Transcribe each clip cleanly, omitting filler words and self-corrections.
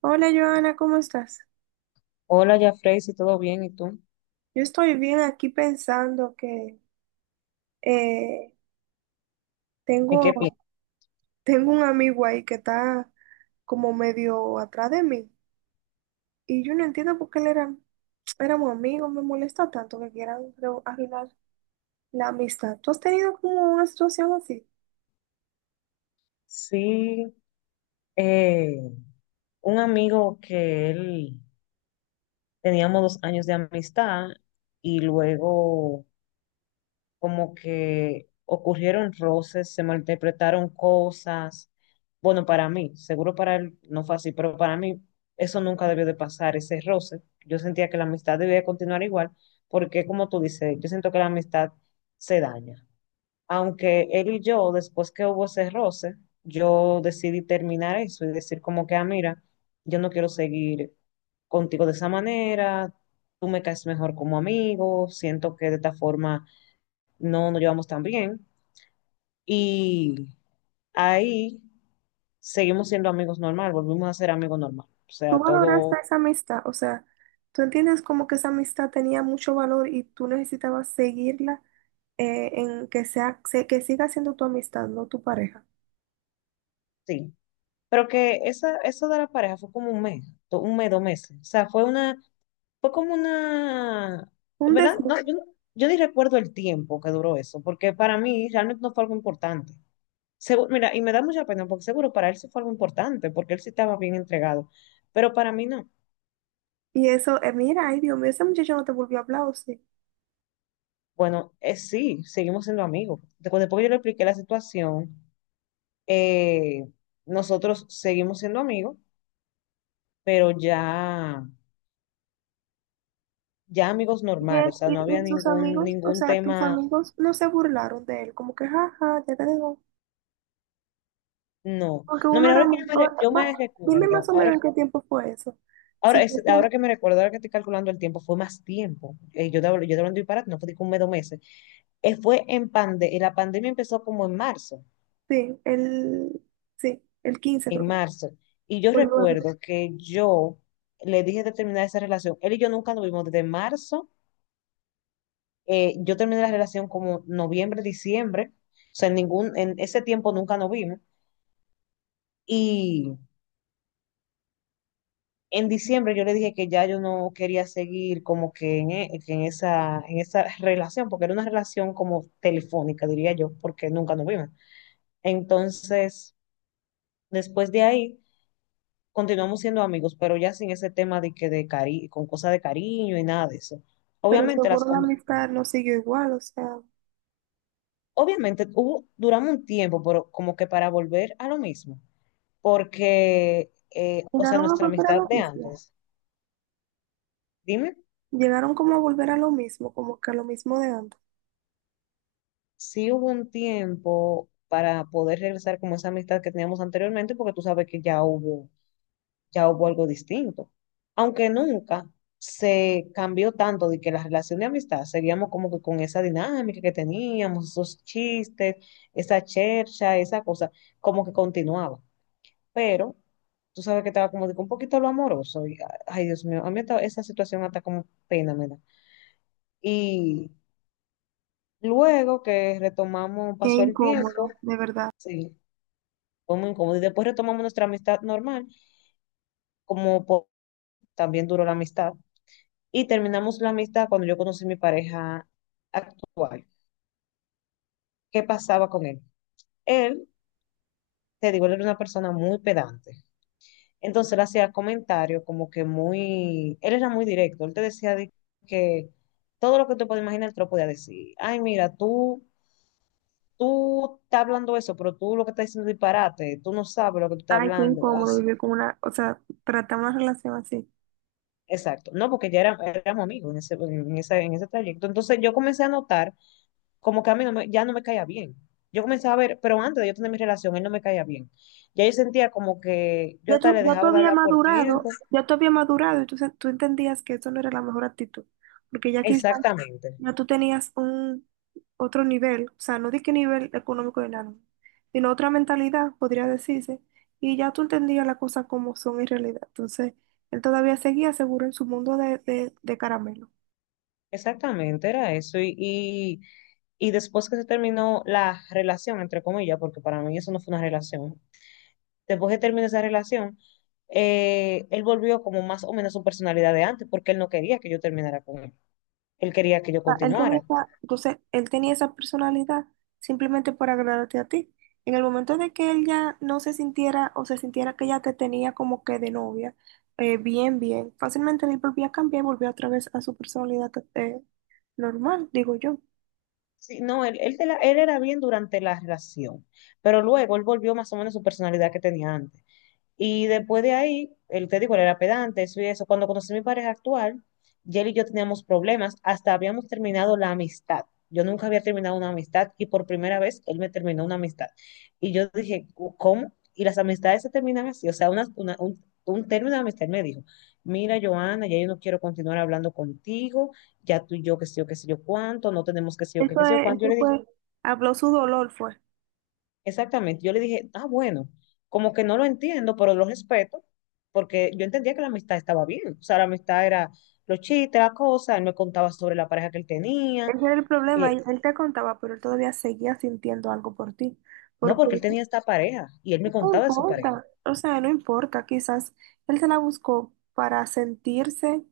Hola, Joana, ¿cómo estás? Hola, Jafrey, si todo bien, ¿y tú? Yo estoy bien aquí pensando que eh, ¿En qué tengo, piensas? tengo un amigo ahí que está como medio atrás de mí y yo no entiendo por qué él era, éramos amigos, me molesta tanto que quieran creo, arruinar la amistad. ¿Tú has tenido como una situación así? Sí, eh, un amigo que él teníamos 2 años de amistad y luego como que ocurrieron roces, se malinterpretaron cosas. Bueno, para mí, seguro para él no fue así, pero para mí eso nunca debió de pasar, ese roce. Yo sentía que la amistad debía de continuar igual, porque como tú dices, yo siento que la amistad se daña. Aunque él y yo, después que hubo ese roce, yo decidí terminar eso y decir como que, ah, mira, yo no quiero seguir contigo de esa manera, tú me caes mejor como amigo, siento que de esta forma no nos llevamos tan bien. Y ahí seguimos siendo amigos normal, volvimos a ser amigos normal. O ¿Tú sea, valoraste todo, esa amistad? O sea, ¿tú entiendes como que esa amistad tenía mucho valor y tú necesitabas seguirla en que sea, que siga siendo tu amistad, no tu pareja? sí. Pero que esa, eso de la pareja fue como un mes, un mes, 2 meses. O sea, fue como una, Un ¿verdad? No, desvío. Yo ni recuerdo el tiempo que duró eso, porque para mí realmente no fue algo importante. Mira, y me da mucha pena, porque seguro para él sí fue algo importante, porque él sí estaba bien entregado, pero para mí no. Y eso, mira, ay, Dios mío, ese muchacho no te volvió a hablar, ¿o sí? Bueno, sí, seguimos siendo amigos. Después que yo le expliqué la situación, eh, nosotros seguimos siendo amigos, pero ya amigos Y él normales, o sea, no había y sus ningún, amigos, o ningún sea, tus tema, amigos no se burlaron de él, como que, jaja, ya te digo. no. Porque No, uno mira, era ahora que muy... o- yo va, me dime más recuerdo, o ahora. menos en qué tiempo fue eso. Si Ahora, es- fue, ahora como- que me recuerdo, ahora que estoy calculando el tiempo, fue más tiempo. Yo te hablo de disparate, no fue de que un mes, dos meses. La pandemia empezó como en marzo, sí, el, sí, el 15 creo. en Que marzo. Y yo fue el 9. recuerdo que yo le dije de terminar esa relación. Él y yo nunca nos vimos desde marzo. Yo terminé la relación como noviembre, diciembre. O sea, en ese tiempo nunca nos vimos. Y en diciembre yo le dije que ya yo no quería seguir como que en, e- que en esa relación, porque era una relación como telefónica, diría yo, porque nunca nos vimos. Entonces, después de ahí, continuamos siendo amigos, pero ya sin ese tema de que de cari con cosas de cariño y nada de eso. Pero Obviamente, las, seguro la con- amistad no siguió igual, o sea, obviamente hubo, duramos un tiempo, pero como que para volver a lo mismo, porque, o sea, llegaron a nuestra volver a amistad lo de mismo. antes. Dime. Llegaron como a volver a lo mismo, como que a lo mismo de antes. Sí hubo un tiempo para poder regresar como esa amistad que teníamos anteriormente, porque tú sabes que ya hubo algo distinto. Aunque nunca se cambió tanto de que la relación de amistad, seguíamos como que con esa dinámica que teníamos, esos chistes, esa chercha, esa cosa, como que continuaba. Pero tú sabes que estaba como de que un poquito lo amoroso. Y, ay, Dios mío, a mí esa situación hasta como pena me da. Y luego que retomamos, Qué pasó el tiempo, incómodo, de verdad. sí. Fue muy incómodo. Y después retomamos nuestra amistad normal, como po- también duró la amistad. Y terminamos la amistad cuando yo conocí a mi pareja actual. ¿Qué pasaba con él? Él, te digo, él era una persona muy pedante. Entonces él hacía comentarios como que muy, él era muy directo. Él te decía de que todo lo que tú puedes imaginar, él te lo podía decir. Ay, mira, tú estás hablando eso, pero tú lo que estás diciendo es disparate. Tú no sabes lo que tú estás Ay, qué hablando. incómodo Así. vivir con una, o sea, tratar una relación así. Exacto, no, porque éramos amigos en ese trayecto. Entonces yo comencé a notar como que a mí no me- ya no me caía bien. Yo comencé a ver, pero antes de yo tener mi relación, él no me caía bien. Ya yo sentía como que yo hasta le Ya tú dejaba de habías hablar por tiempo. madurado, ya tú habías madurado, y tú se- tú entendías que eso no era la mejor actitud, porque ya quizás Exactamente, ya tú tenías un otro nivel, o sea, no di que nivel económico de nada, sino otra mentalidad, podría decirse, y ya tú entendías las cosas como son en realidad. Entonces, él todavía seguía seguro en su mundo de caramelo. exactamente, era eso. Y después que se terminó la relación, entre comillas, porque para mí eso no fue una relación, después que terminó esa relación, él volvió como más o menos su personalidad de antes, porque él no quería que yo terminara con él. Él quería que yo Sea, él tenía continuara. esa, entonces, él tenía esa personalidad simplemente por agradarte a ti. En el momento de que él ya no se sintiera o se sintiera que ya te tenía como que de novia, bien, bien, fácilmente él volvía a cambiar y volvía otra vez a su personalidad normal, digo yo. Sí, no, él era bien durante la relación, pero luego él volvió más o menos a su personalidad que tenía antes. Y después de ahí, el te digo, él era pedante, eso y eso. Cuando conocí a mi pareja actual, y él y yo teníamos problemas, hasta habíamos terminado la amistad. Yo nunca había terminado una amistad y por primera vez él me terminó una amistad. Y yo dije, ¿cómo? Y las amistades se terminan así. O sea, un término de amistad. Él me dijo, mira, Joana, ya yo no quiero continuar hablando contigo, ya tú y yo, qué sé yo, qué sé yo cuánto, no tenemos qué sé yo, qué, Eso qué sé yo es, cuánto. Yo eso le dije, fue, habló su dolor, fue. exactamente. Yo le dije, ah, bueno, como que no lo entiendo, pero lo respeto, porque yo entendía que la amistad estaba bien. O sea, la amistad era los chistes, la cosa, él me contaba sobre la pareja que él tenía. Ese era el problema, eh, él te contaba, pero él todavía seguía sintiendo algo por ti, no, porque porque él tenía esta pareja y él me no contaba de su pareja. importa, o sea, no importa, quizás él se la buscó para sentirse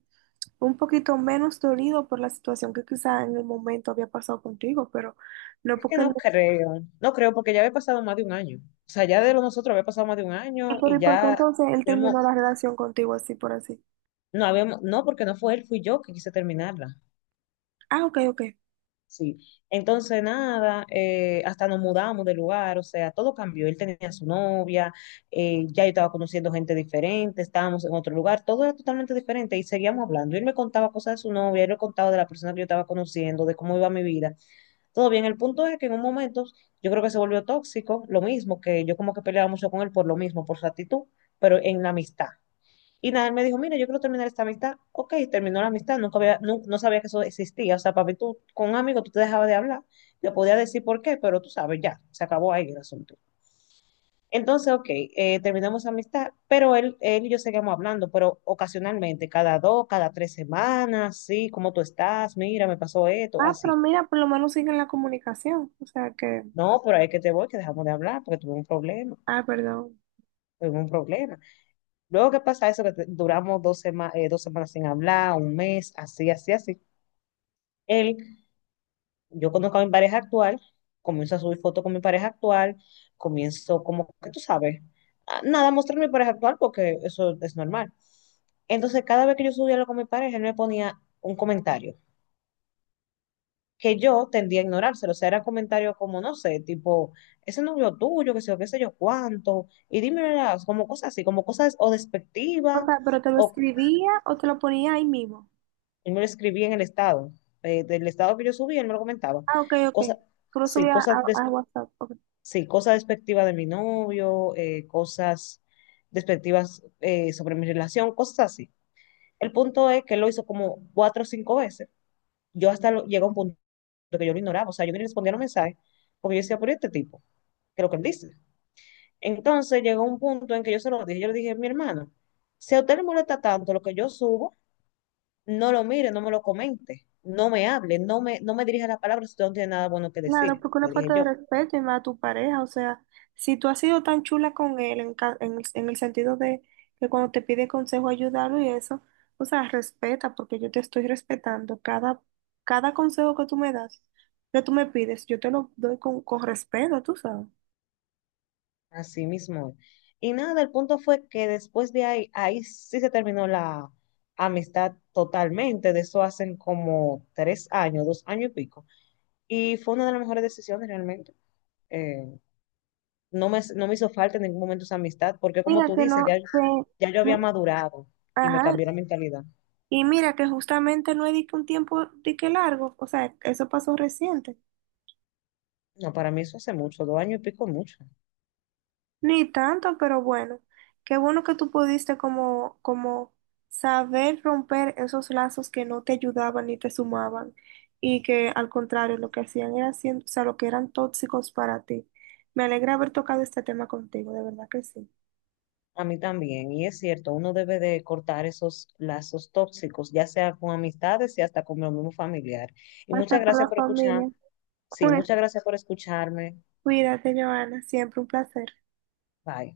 un poquito menos dolido por la situación que quizá en el momento había pasado contigo, pero no Es que porque él... no creo, no creo, porque ya había pasado más de un año. O sea, ya de lo nosotros había pasado más de un año y y por qué ya entonces él habíamos, terminó la relación contigo así por así? no habíamos, no, porque no fue él, fui yo que quise terminarla. Ah, ok, ok. Sí, entonces nada, hasta nos mudamos de lugar, o sea, todo cambió. Él tenía su novia, ya yo estaba conociendo gente diferente, estábamos en otro lugar, todo era totalmente diferente y seguíamos hablando. Él me contaba cosas de su novia, él me contaba de la persona que yo estaba conociendo, de cómo iba mi vida. Todo bien, el punto es que en un momento yo creo que se volvió tóxico, lo mismo, que yo como que peleaba mucho con él por lo mismo, por su actitud, pero en la amistad. Y nada, él me dijo, mira, yo quiero terminar esta amistad. Ok, terminó la amistad, nunca había, nu- no sabía que eso existía. O sea, para mí tú, con un amigo tú te dejabas de hablar, le podía decir por qué, pero tú sabes, ya, se acabó ahí el asunto. Entonces, ok, terminamos esa amistad, pero él y yo seguimos hablando, pero ocasionalmente, cada dos, cada 3 semanas, sí, ¿cómo tú estás? Mira, me pasó esto, Ah, pero así. mira, por lo menos siguen la comunicación. O sea que... No, pero ahí que te voy, que dejamos de hablar, porque tuve un problema, Ah, perdón. tuve un problema. Luego, ¿qué pasa? Eso duramos dos semanas sin hablar, un mes, así, así, así. Él Yo conozco a mi pareja actual, comienzo a subir fotos con mi pareja actual, comienzo como que tú sabes, a- nada, a mostrar mi pareja actual porque eso es normal. Entonces, cada vez que yo subía algo con mi pareja, él me ponía un comentario que yo tendía a ignorárselo. O sea, era comentario como, no sé, tipo, ese novio tuyo, que sé yo, qué sé yo cuánto, y dime, ¿verdad? Como cosas así, como cosas o O despectivas, sea, pero te lo o escribía o te lo ponía ahí mismo. él me lo escribía del estado que yo subí, él me lo comentaba. Ah, ok, ok. Cosas, Tú lo sí, subías cosas a WhatsApp. Ok. Sí, cosas despectivas de mi novio, cosas despectivas sobre mi relación, cosas así. El punto es que él lo hizo como 4 o 5 veces. Yo llegó a un punto que yo lo ignoraba, o sea, yo ni respondía a los mensajes porque yo decía, por este tipo, que es lo que él dice. Entonces llegó un punto en que yo se lo dije, yo le dije, mi hermano, si a usted le molesta tanto lo que yo subo, no lo mire, no me lo comente, no me hable, no me dirija la palabra si usted no tiene nada bueno que Claro, decir, porque una le dije falta yo. de respeto y más a tu pareja, o sea, si tú has sido tan chula con él en, ca- en el sentido de que cuando te pide consejo ayudarlo y eso, o sea, respeta, porque yo te estoy respetando cada, cada consejo que tú me das, que tú me pides, yo te lo doy con respeto, tú sabes. Así mismo. Y nada, el punto fue que después de ahí, ahí sí se terminó la amistad totalmente. De eso hacen como 3 años, 2 años y pico. Y fue una de las mejores decisiones realmente. Eh, no me hizo falta en ningún momento esa amistad, porque como Mira tú dices, ya, que, ya yo había no- madurado y me ajá, cambió la mentalidad. y mira que justamente no es de que un tiempo de que largo, o sea, eso pasó reciente. No, para mí eso hace mucho, 2 años y pico es mucho. Ni tanto, pero bueno, qué bueno que tú pudiste como, como saber romper esos lazos que no te ayudaban ni te sumaban y que al contrario lo que hacían era siendo, o sea, lo que eran tóxicos para ti. Me alegra haber tocado este tema contigo, de verdad que sí. A mí también, y es cierto, uno debe de cortar esos lazos tóxicos, ya sea con amistades y hasta con lo mismo familiar. Y muchas Hasta con la gracias por escuchar. familia. Sí, Bueno, muchas gracias por escucharme. cuídate, Joana, siempre un placer. Bye.